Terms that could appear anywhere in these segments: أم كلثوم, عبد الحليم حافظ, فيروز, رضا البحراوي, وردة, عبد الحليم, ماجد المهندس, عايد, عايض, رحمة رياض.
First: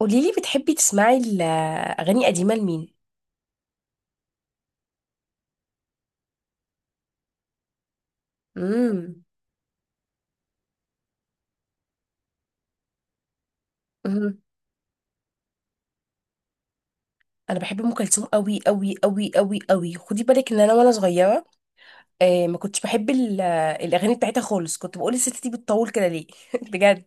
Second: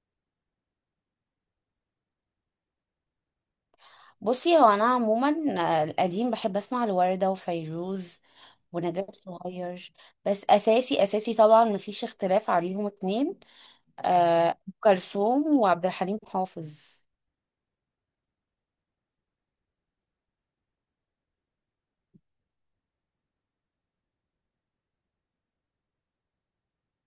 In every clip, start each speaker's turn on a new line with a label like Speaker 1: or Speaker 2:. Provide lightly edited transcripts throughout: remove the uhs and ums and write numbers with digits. Speaker 1: قوليلي بتحبي تسمعي الأغاني قديمة لمين؟
Speaker 2: بصي هو انا عموما. القديم بحب اسمع لوردة وفيروز ونجاة
Speaker 1: امم.
Speaker 2: صغير. بس اساسي طبعا مفيش اختلاف عليهم اتنين،
Speaker 1: امم.
Speaker 2: أم كلثوم وعبد الحليم حافظ.
Speaker 1: أنا بحب أم كلثوم أوي أوي أوي أوي أوي. خدي بالك إن أنا وأنا صغيرة آه، ما كنتش بحب الأغاني بتاعتها خالص، كنت بقول الست دي بتطول كده ليه؟ بجد.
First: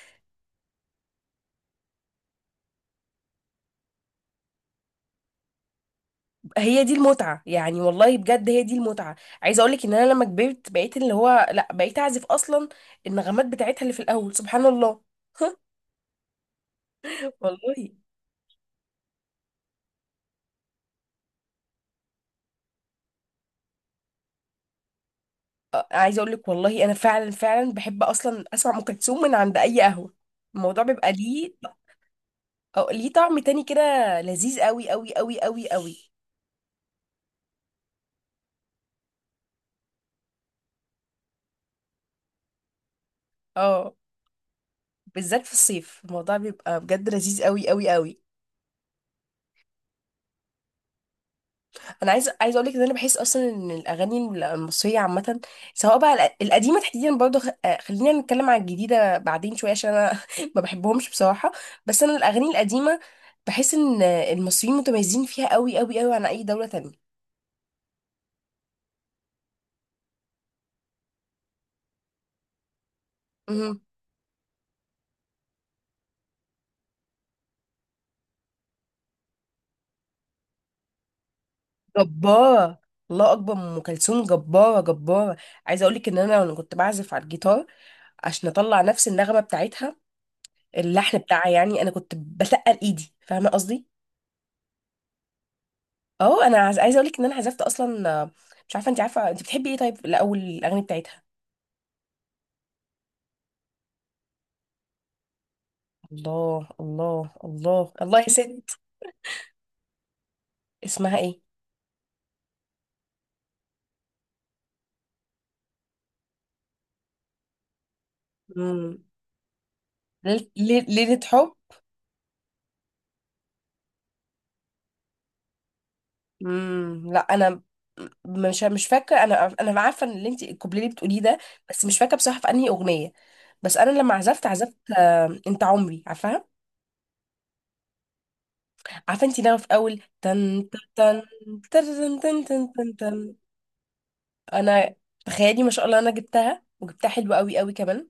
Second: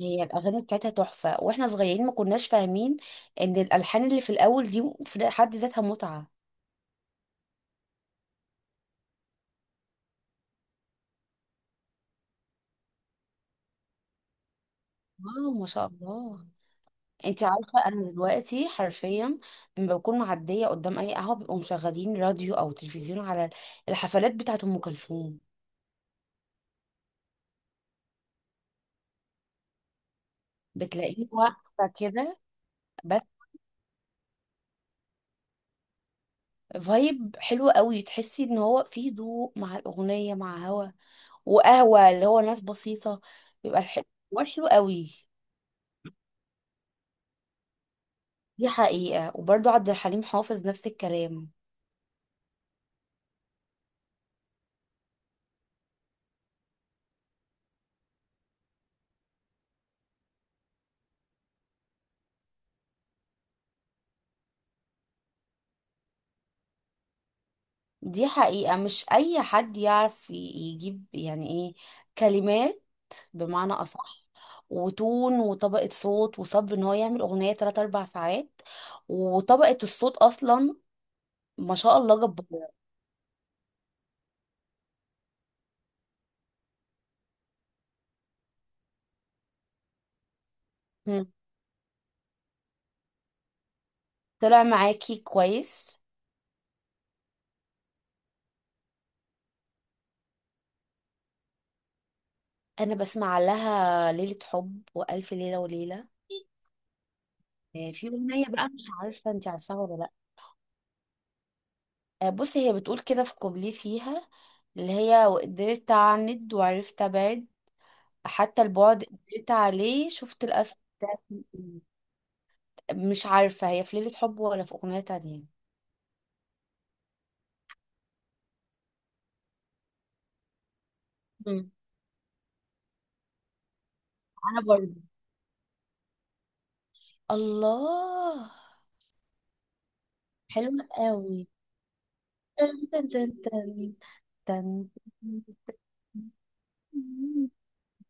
Speaker 2: هي الاغاني بتاعتها تحفة، واحنا صغيرين ما كناش فاهمين ان الالحان اللي في الاول دي في حد ذاتها متعة.
Speaker 1: هي دي المتعة يعني، والله بجد هي دي المتعة. عايزة أقولك إن أنا لما كبرت بقيت، اللي هو لأ، بقيت أعزف أصلا. النغمات بتاعتها اللي في الأول سبحان الله.
Speaker 2: واو ما شاء الله. انت عارفة
Speaker 1: والله
Speaker 2: انا دلوقتي حرفيا لما بكون معدية قدام اي قهوة بيبقوا مشغلين راديو او تلفزيون على الحفلات بتاعت ام كلثوم،
Speaker 1: عايزة أقولك والله أنا فعلا فعلا بحب أصلا أسمع أم كلثوم من عند أي قهوة. الموضوع بيبقى
Speaker 2: بتلاقيه
Speaker 1: ليه
Speaker 2: واقفة كده.
Speaker 1: أو ليه طعم
Speaker 2: بس
Speaker 1: تاني كده لذيذ قوي قوي قوي قوي قوي.
Speaker 2: فايب حلو قوي، تحسي ان هو فيه هدوء مع الأغنية مع هوا وقهوة، اللي هو ناس بسيطة، بيبقى
Speaker 1: اه،
Speaker 2: الحوار حلو قوي.
Speaker 1: بالذات في الصيف الموضوع بيبقى بجد لذيذ قوي قوي قوي.
Speaker 2: دي حقيقة، وبرضو عبد الحليم حافظ نفس الكلام.
Speaker 1: انا عايز اقول لك ان انا بحس اصلا ان الاغاني المصريه عامه، سواء بقى القديمه تحديدا، برضه خلينا نتكلم على الجديده بعدين شويه عشان انا ما بحبهمش بصراحه. بس انا الاغاني القديمه بحس ان المصريين متميزين فيها قوي قوي قوي عن اي دوله تانية.
Speaker 2: دي حقيقة، مش أي حد يعرف يجيب يعني إيه كلمات، بمعنى
Speaker 1: مهم.
Speaker 2: أصح، وتون وطبقة صوت وصبر إن هو يعمل أغنية 3 أربع ساعات. وطبقة الصوت أصلا ما شاء الله جبارة.
Speaker 1: جباره. الله اكبر، ام كلثوم جباره جباره. عايزه اقول لك ان انا وانا كنت بعزف على الجيتار عشان اطلع نفس النغمه بتاعتها، اللحن
Speaker 2: مم.
Speaker 1: بتاعها، يعني انا كنت بتقل ايدي، فاهمه قصدي.
Speaker 2: طلع معاكي كويس.
Speaker 1: اه، انا عايزه اقول لك ان انا عزفت اصلا. مش عارفه انت عارفه انت بتحبي ايه؟ طيب الاول الاغاني بتاعتها.
Speaker 2: انا بسمع لها ليلة حب والف ليلة وليلة.
Speaker 1: الله الله الله
Speaker 2: في
Speaker 1: الله يا
Speaker 2: اغنية بقى
Speaker 1: ست.
Speaker 2: مش عارفة انت عارفاها ولا لا.
Speaker 1: اسمها ايه؟
Speaker 2: بصي هي بتقول كده في كوبليه فيها، اللي هي وقدرت اعند وعرفت ابعد، حتى
Speaker 1: امم.
Speaker 2: البعد قدرت عليه شفت الاسد ده
Speaker 1: ليله
Speaker 2: في
Speaker 1: حب.
Speaker 2: الإيد. مش عارفة هي في ليلة حب ولا في اغنية تانية.
Speaker 1: امم. لا، انا مش فاكره. انا عارفه ان اللي انت الكوبليه اللي بتقوليه ده،
Speaker 2: مم.
Speaker 1: بس مش فاكره بصراحه في انهي اغنيه. بس انا لما عزفت
Speaker 2: انا
Speaker 1: عزفت
Speaker 2: برضه
Speaker 1: آه، انت عمري عارفاها.
Speaker 2: الله،
Speaker 1: عارفه انت لما في اول تن تن
Speaker 2: حلوة
Speaker 1: تن
Speaker 2: قوي.
Speaker 1: تن تن
Speaker 2: تن
Speaker 1: تن
Speaker 2: تن
Speaker 1: تن.
Speaker 2: تن تن
Speaker 1: انا، تخيلي ما شاء الله انا جبتها، وجبتها حلوه
Speaker 2: تن.
Speaker 1: قوي قوي كمان.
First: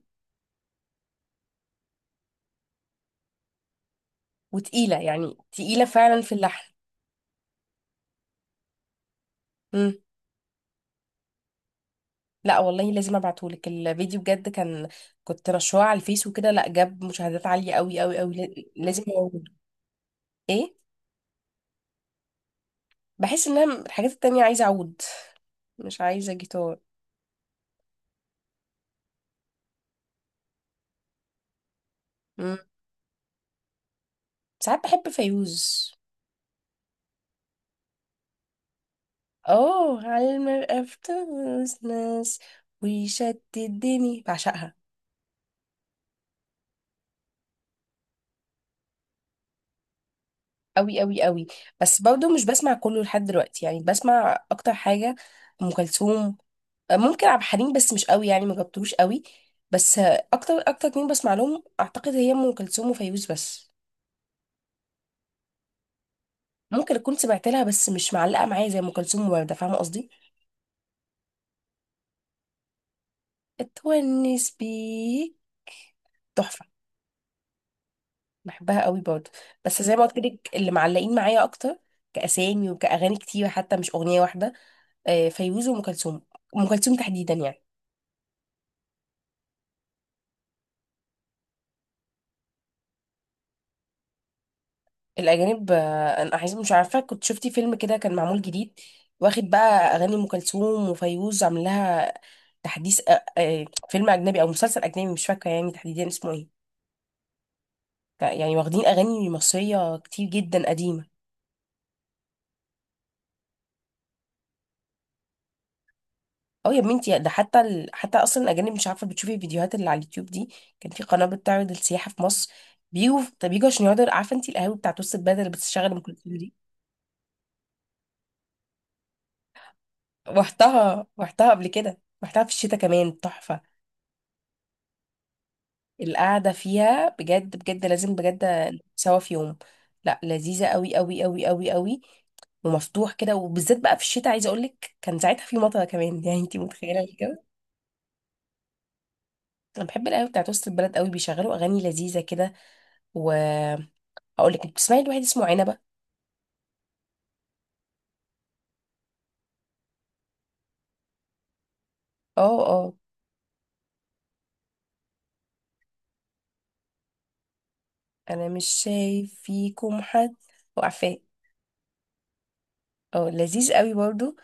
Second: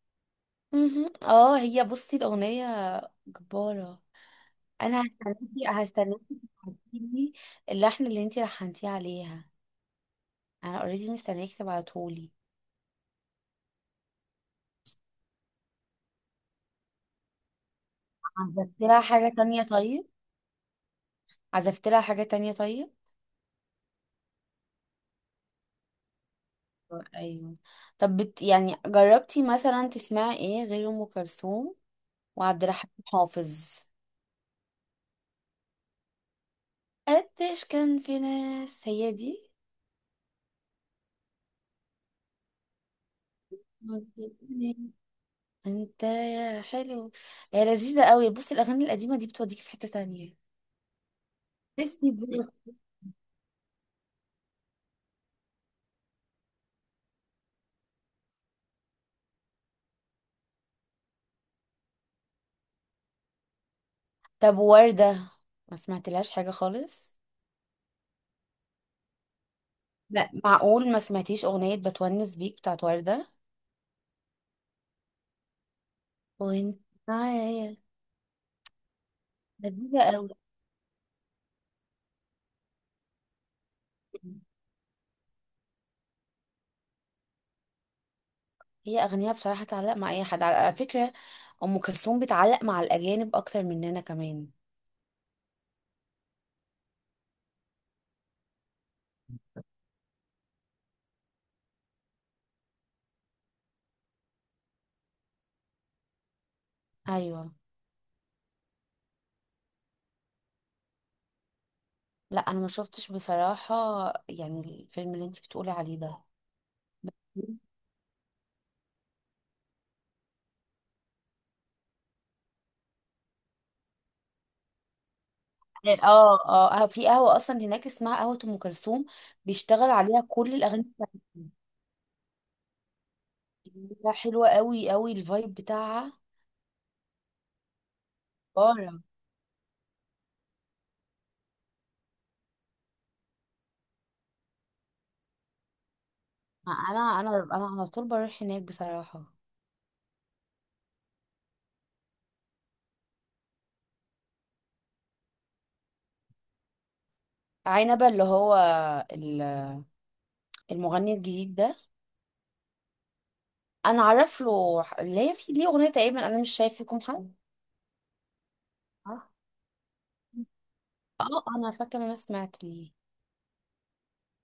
Speaker 2: مهم. اه هي بصي الأغنية جبارة.
Speaker 1: وتقيله
Speaker 2: أنا
Speaker 1: يعني،
Speaker 2: هستناكي
Speaker 1: تقيله فعلا
Speaker 2: هستناكي
Speaker 1: في اللحن.
Speaker 2: تبعتيلي اللحن اللي انتي لحنتيه عليها.
Speaker 1: مم.
Speaker 2: أنا اوريدي مستنياكي تبعتهولي.
Speaker 1: لا والله لازم ابعتهولك الفيديو بجد. كان كنت رشوه على الفيس وكده، لا جاب مشاهدات عاليه قوي قوي قوي،
Speaker 2: عزفت لها
Speaker 1: لازم
Speaker 2: حاجة
Speaker 1: اعود.
Speaker 2: تانية طيب؟
Speaker 1: ايه؟
Speaker 2: عزفت لها حاجة تانية طيب؟
Speaker 1: بحس ان انا الحاجات التانية عايزه اعود، مش عايزه جيتار.
Speaker 2: أيوه. طب بت يعني جربتي مثلا تسمعي ايه غير أم كلثوم
Speaker 1: مم.
Speaker 2: وعبد الحليم حافظ؟
Speaker 1: ساعات بحب فيوز.
Speaker 2: قديش كان في ناس هي دي.
Speaker 1: اه، على المرأة في تونس ناس، ويشتت الدنيا بعشقها
Speaker 2: انت يا حلو، هي لذيذة قوي. بصي الأغاني القديمة دي بتوديكي في حتة تانية
Speaker 1: قوي قوي قوي. بس
Speaker 2: تسلي دي.
Speaker 1: برضه مش بسمع كله لحد دلوقتي، يعني بسمع اكتر حاجه ام كلثوم. ممكن عبد الحليم، بس مش قوي يعني، ما جبتوش قوي. بس اكتر اكتر اتنين بسمع لهم اعتقد هي ام كلثوم وفيروز بس.
Speaker 2: طب وردة ما سمعتلهاش حاجة
Speaker 1: ممكن
Speaker 2: خالص؟
Speaker 1: اكون سمعت لها بس مش معلقه معايا زي ام كلثوم ووردة، فاهمه قصدي.
Speaker 2: لا معقول ما سمعتيش أغنية بتونس بيك بتاعت وردة؟
Speaker 1: اتونس بيك تحفه.
Speaker 2: وانت معايا،
Speaker 1: بحبها قوي برضه. بس زي
Speaker 2: لذيذة
Speaker 1: ما قلت
Speaker 2: أوي.
Speaker 1: لك اللي معلقين معايا اكتر كاسامي وكاغاني كتير، حتى مش اغنيه واحده. فيروز وام كلثوم. ام كلثوم تحديدا يعني.
Speaker 2: هي أغنية بصراحة تعلق مع أي حد، على فكرة، أم كلثوم بتعلق مع الأجانب أكتر مننا كمان.
Speaker 1: الأجانب، أنا عايزة، مش عارفة كنت شفتي فيلم كده كان معمول جديد، واخد بقى أغاني أم كلثوم وفيروز عامل لها تحديث. فيلم أجنبي أو مسلسل أجنبي، مش فاكرة يعني تحديدا اسمه إيه.
Speaker 2: أيوة.
Speaker 1: يعني واخدين أغاني مصرية كتير جدا قديمة.
Speaker 2: لا أنا ما شفتش بصراحة، يعني الفيلم اللي انت بتقولي عليه ده.
Speaker 1: أه يا بنتي، ده حتى حتى أصلا الأجانب، مش عارفة بتشوفي الفيديوهات اللي على اليوتيوب دي، كان في قناة بتعرض السياحة في مصر. بيجوا، طب بيجوا عشان يقعدوا، عارفة أنت القهاوي بتاعت وسط البلد اللي بتشتغل أم
Speaker 2: اه
Speaker 1: كلثوم دي؟
Speaker 2: اه، في قهوة أصلا هناك اسمها قهوة أم كلثوم، بيشتغل عليها كل الأغاني
Speaker 1: رحتها، رحتها
Speaker 2: بتاعتها.
Speaker 1: قبل كده. رحتها في الشتاء كمان تحفة.
Speaker 2: لا حلوة قوي قوي الفايب بتاعها.
Speaker 1: القعدة فيها بجد بجد لازم بجد
Speaker 2: بارة.
Speaker 1: سوا في يوم. لا، لذيذة قوي قوي قوي قوي قوي. ومفتوح كده، وبالذات بقى في الشتاء، عايزة اقولك كان ساعتها في مطر كمان يعني انتي متخيلة
Speaker 2: انا
Speaker 1: الجو.
Speaker 2: انا انا على طول بروح هناك بصراحة.
Speaker 1: انا بحب القهوة بتاعت وسط البلد قوي، بيشغلوا اغاني لذيذة كده. واقول لك، بتسمعي لواحد اسمه عنبة؟
Speaker 2: عنبة اللي هو ال- المغني الجديد ده.
Speaker 1: اه اه.
Speaker 2: انا عارف له اللي هي في ليه اغنية تقريبا انا مش شايف فيكم حد،
Speaker 1: انا مش
Speaker 2: صح؟
Speaker 1: شايف فيكم حد. وعفاه.
Speaker 2: اه انا فاكرة إن انا سمعت ليه.
Speaker 1: اه، لذيذ قوي برضو.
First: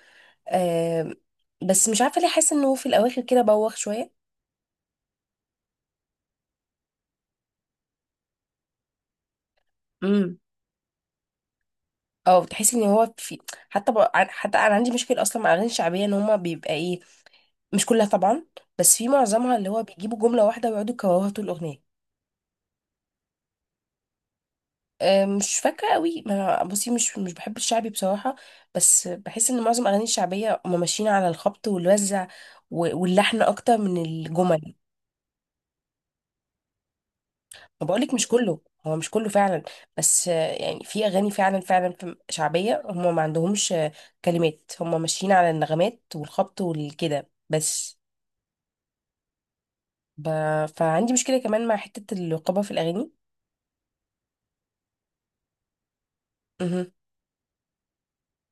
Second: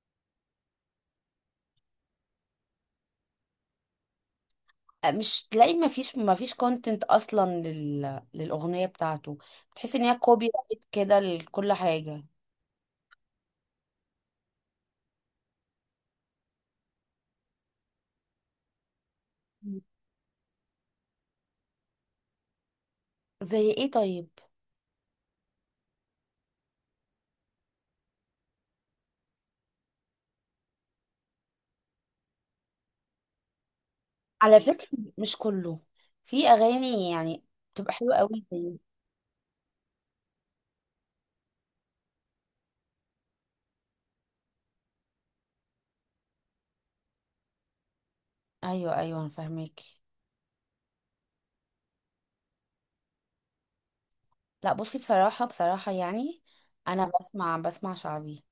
Speaker 1: آه. بس مش عارفة ليه حاسة انه في الاواخر كده بوخ شوية.
Speaker 2: مش تلاقي ما فيش كونتنت اصلا للاغنية بتاعته، بتحس ان هي كوبي رايت كده لكل حاجة.
Speaker 1: اه، بتحس ان هو في، حتى حتى انا عندي مشكله اصلا مع الاغاني الشعبيه ان هما بيبقى ايه. مش كلها طبعا، بس في معظمها اللي هو بيجيبوا جمله واحده ويقعدوا يكرروها طول الاغنيه.
Speaker 2: زي ايه طيب؟
Speaker 1: أه مش فاكره قوي، ما أنا- بصي مش بحب الشعبي بصراحه. بس بحس ان معظم الاغاني الشعبيه هما ماشيين على الخبط والوزع، واللحن اكتر من
Speaker 2: على
Speaker 1: الجمل.
Speaker 2: فكرة مش كله، في اغاني يعني
Speaker 1: ما
Speaker 2: بتبقى
Speaker 1: بقولك
Speaker 2: حلوة
Speaker 1: مش
Speaker 2: قوي.
Speaker 1: كله، هو مش كله فعلا. بس يعني في اغاني فعلا فعلا شعبيه هما ما عندهمش كلمات، هما ماشيين على النغمات والخبط والكده بس.
Speaker 2: ايوه ايوه انا فاهمك.
Speaker 1: ب... فعندي مشكلة كمان مع حتة الرقابة في الأغاني.
Speaker 2: لا بصي بصراحه يعني
Speaker 1: مهم.
Speaker 2: انا بسمع شعبي،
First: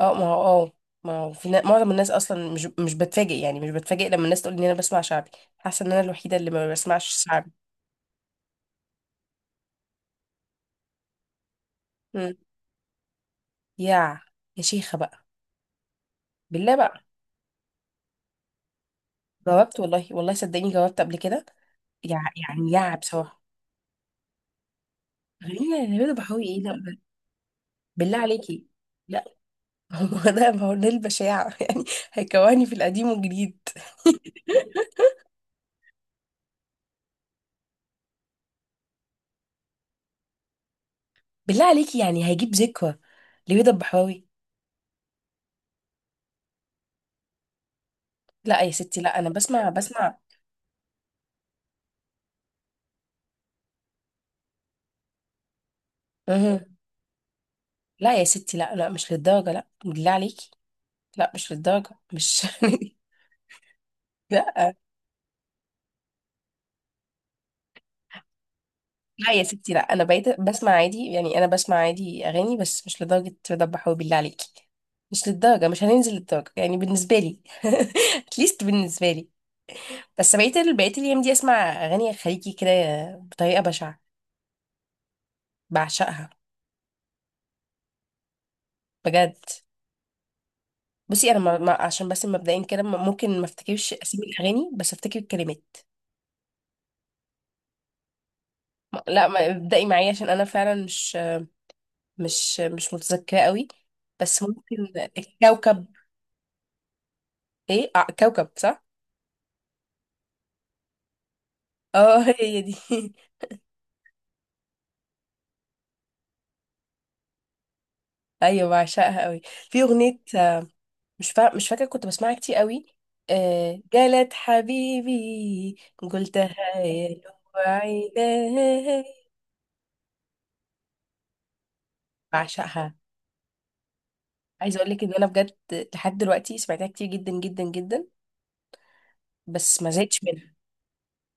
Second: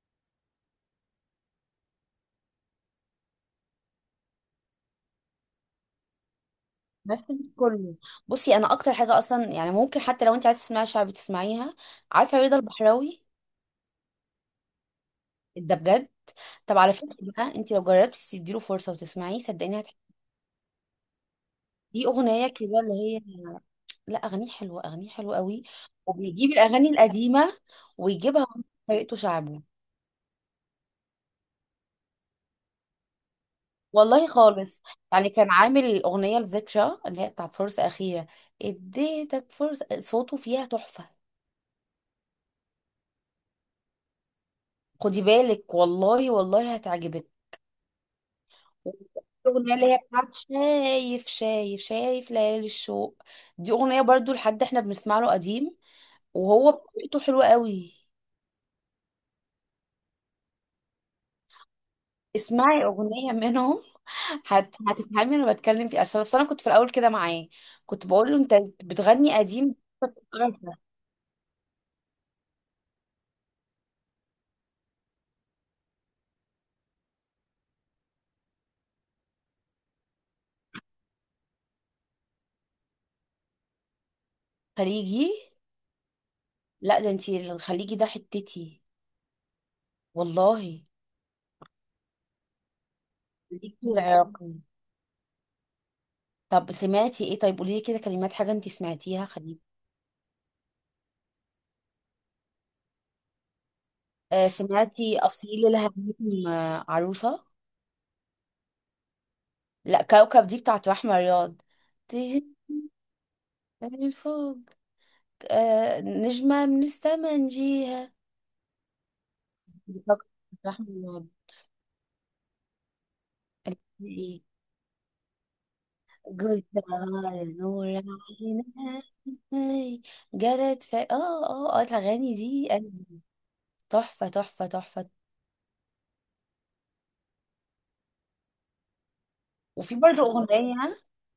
Speaker 1: اه، ما هو اه، ما هو في معظم الناس اصلا مش بتفاجئ يعني، مش بتفاجئ لما الناس تقول ان انا بسمع شعبي. حاسه ان انا الوحيده اللي ما بسمعش
Speaker 2: بس مش
Speaker 1: شعبي.
Speaker 2: كله. بصي انا اكتر حاجه اصلا يعني ممكن حتى لو انت عايزه تسمعي شعبي تسمعيها.
Speaker 1: مم.
Speaker 2: عارفه رضا البحراوي؟
Speaker 1: يا يا شيخه بقى.
Speaker 2: ده بجد.
Speaker 1: بالله
Speaker 2: طب على
Speaker 1: بقى.
Speaker 2: فكره بقى انت لو جربتي تديله فرصه وتسمعيه صدقيني
Speaker 1: جاوبت
Speaker 2: هتحبي.
Speaker 1: والله، والله صدقيني جاوبت قبل كده.
Speaker 2: دي اغنيه
Speaker 1: يعني
Speaker 2: كده
Speaker 1: يا
Speaker 2: اللي هي.
Speaker 1: بصراحه.
Speaker 2: لا اغانيه حلوه، اغانيه حلوه قوي،
Speaker 1: غنينا يا نبيل بحوي
Speaker 2: وبيجيب
Speaker 1: ايه، لا
Speaker 2: الاغاني القديمه
Speaker 1: بالله
Speaker 2: ويجيبها
Speaker 1: عليكي.
Speaker 2: بطريقته
Speaker 1: لا
Speaker 2: شعبي.
Speaker 1: هو ده، ما هو ده البشاعه يعني، هيكواني في القديم والجديد.
Speaker 2: والله خالص. يعني كان عامل أغنية لذكرى اللي هي بتاعت فرصة أخيرة، اديتك فرصة، صوته فيها تحفة.
Speaker 1: بالله عليكي، يعني هيجيب ذكرى لبيضة البحراوي؟
Speaker 2: خدي بالك والله والله هتعجبك.
Speaker 1: لا يا ستي، لا، انا بسمع
Speaker 2: الأغنية اللي هي
Speaker 1: بسمع
Speaker 2: بتاعت شايف ليالي الشوق، دي أغنية برضو لحد احنا بنسمع له قديم، وهو
Speaker 1: مهم.
Speaker 2: بطريقته حلوة قوي.
Speaker 1: لا يا ستي، لا لا، مش للدرجه، لا بالله عليكي. لا، مش للدرجه مش.
Speaker 2: اسمعي أغنية منهم،
Speaker 1: لا.
Speaker 2: هتفهمي أنا بتكلم في إيه. أصل أنا كنت في الأول كده معاه، كنت بقول له أنت
Speaker 1: لا
Speaker 2: بتغني
Speaker 1: يا ستي
Speaker 2: قديم.
Speaker 1: لا، انا بقيت بسمع عادي، يعني انا بسمع عادي اغاني بس مش لدرجه رضا حبيبي بالله عليكي. مش للدرجه، مش هننزل للدرجه يعني بالنسبه لي. اتليست بالنسبه لي. بس بقيت بقيت الايام دي اسمع اغاني خليجي كده بطريقه بشعه،
Speaker 2: خليجي؟
Speaker 1: بعشقها
Speaker 2: لا ده انتي الخليجي ده حتتي
Speaker 1: بجد.
Speaker 2: والله.
Speaker 1: بصي انا عشان بس مبدئيا كده ممكن ما
Speaker 2: ليكي
Speaker 1: افتكرش اسامي
Speaker 2: العراقي.
Speaker 1: الاغاني بس افتكر الكلمات.
Speaker 2: طب سمعتي ايه طيب؟ قولي لي كده كلمات حاجة انتي سمعتيها
Speaker 1: لا
Speaker 2: خليجي.
Speaker 1: ابدأي معايا عشان انا فعلا مش مش متذكرة قوي. بس
Speaker 2: آه
Speaker 1: ممكن
Speaker 2: سمعتي اصيل
Speaker 1: الكوكب.
Speaker 2: الهميم؟ عروسة؟
Speaker 1: ايه؟ آه كوكب، صح.
Speaker 2: لا كوكب دي بتاعت رحمة رياض.
Speaker 1: اه
Speaker 2: تيجي
Speaker 1: هي دي.
Speaker 2: من الفوق، آه نجمة من السما نجيها.
Speaker 1: ايوه، بعشقها قوي. في
Speaker 2: دي
Speaker 1: اغنية
Speaker 2: كوكب بتاعت رحمة رياض.
Speaker 1: مش فاكرة، كنت بسمعها كتير قوي. جالت
Speaker 2: ايه،
Speaker 1: حبيبي قلتها
Speaker 2: قلت
Speaker 1: يا لو
Speaker 2: غار نور
Speaker 1: عيني.
Speaker 2: عيني جرت في اه اه اه الاغاني دي
Speaker 1: بعشقها.
Speaker 2: أنا- تحفة تحفة
Speaker 1: عايزة اقول لك
Speaker 2: تحفة.
Speaker 1: ان انا بجد لحد دلوقتي سمعتها كتير جدا جدا جدا بس ما
Speaker 2: وفي
Speaker 1: زهقتش
Speaker 2: برضه
Speaker 1: منها.
Speaker 2: أغنية،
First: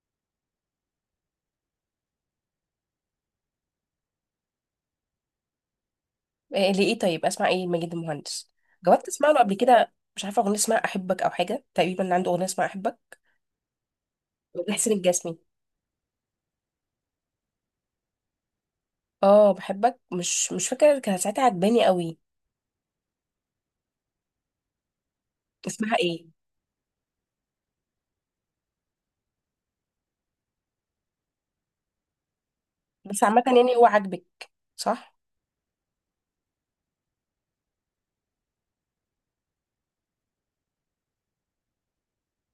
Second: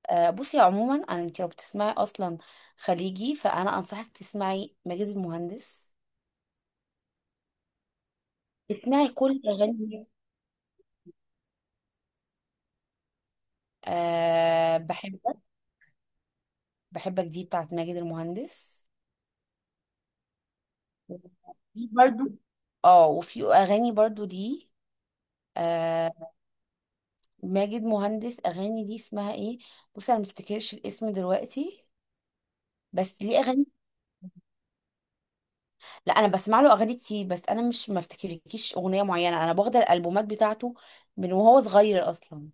Speaker 2: بصي عموما أنا، أنت لو بتسمعي أصلا خليجي فأنا أنصحك تسمعي ماجد المهندس.
Speaker 1: إيه لإيه؟ طيب أسمع إيه ماجد المهندس؟ جربت
Speaker 2: اسمعي
Speaker 1: أسمع له
Speaker 2: كل
Speaker 1: قبل كده،
Speaker 2: أغاني.
Speaker 1: مش عارفة أغنية اسمها أحبك أو حاجة، تقريبا عنده أغنية اسمها أحبك.
Speaker 2: أه
Speaker 1: لحسين الجسمي.
Speaker 2: بحبك، بحبك دي بتاعت ماجد المهندس.
Speaker 1: اه بحبك، مش فاكرة كانت ساعتها عجباني
Speaker 2: في
Speaker 1: قوي.
Speaker 2: برضه، اه وفي أغاني برضه دي،
Speaker 1: اسمها إيه؟
Speaker 2: أه، ماجد مهندس أغاني دي اسمها ايه؟ بصي أنا مفتكرش الاسم دلوقتي بس
Speaker 1: بس
Speaker 2: ليه
Speaker 1: عامة
Speaker 2: أغاني.
Speaker 1: يعني هو عاجبك، صح؟
Speaker 2: لا أنا بسمع له أغاني كتير بس أنا مش مفتكرلكيش أغنية معينة، أنا باخد الألبومات بتاعته من وهو صغير أصلا.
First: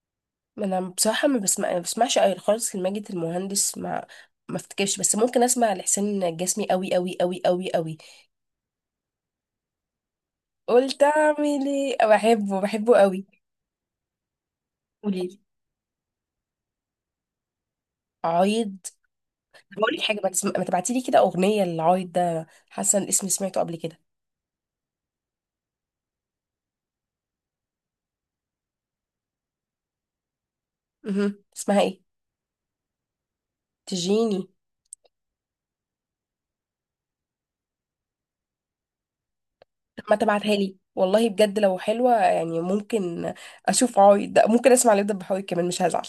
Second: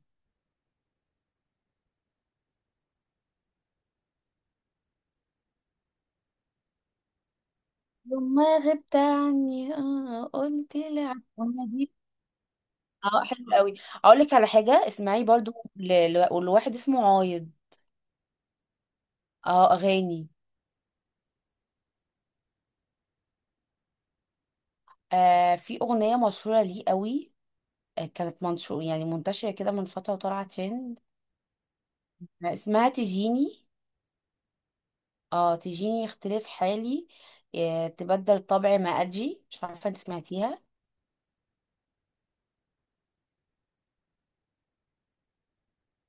Speaker 1: ما أنا بصراحة ما بسمعش أوي خالص لماجد المهندس، ما ما افتكرش. بس ممكن اسمع لحسين الجسمي قوي قوي قوي قوي قوي.
Speaker 2: لما غبت عني اه قلت لي
Speaker 1: قلت
Speaker 2: على، الأغنية
Speaker 1: اعمل
Speaker 2: دي
Speaker 1: ايه، بحبه بحبه
Speaker 2: اه
Speaker 1: قوي.
Speaker 2: حلو قوي. اقول لك على حاجه، اسمعي
Speaker 1: قولي.
Speaker 2: برضو لواحد اسمه عايض.
Speaker 1: عايض؟
Speaker 2: اه
Speaker 1: بقول لك حاجه،
Speaker 2: اغاني.
Speaker 1: ما تبعتي لي كده اغنيه للعايد ده، حاسه ان اسمي سمعته قبل كده.
Speaker 2: آه في اغنيه مشهوره ليه قوي، آه كانت منشور يعني منتشره كده من فتره وطالعه ترند.
Speaker 1: مهم. اسمها ايه؟
Speaker 2: آه اسمها تجيني.
Speaker 1: تجيني.
Speaker 2: اه تجيني اختلاف حالي، آه تبدل طبعي ما اجي، مش عارفه انت
Speaker 1: ما تبعتها
Speaker 2: سمعتيها.
Speaker 1: لي والله بجد، لو حلوه يعني ممكن اشوف عايد ده، ممكن اسمع لبدة بحوي كمان مش هزعل.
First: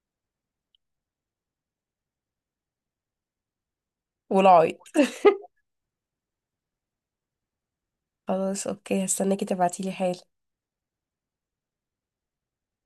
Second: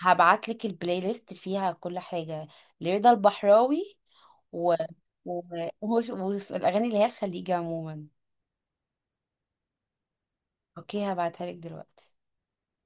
Speaker 2: هبعتلك البلاي ليست فيها كل حاجة لرضا البحراوي
Speaker 1: ولا
Speaker 2: و...
Speaker 1: عايد
Speaker 2: و... وهو- والأغاني اللي هي الخليجي عموما.
Speaker 1: خلاص اوكي، هستناكي تبعتي لي حاجه.
Speaker 2: اوكي هبعتها لك دلوقتي.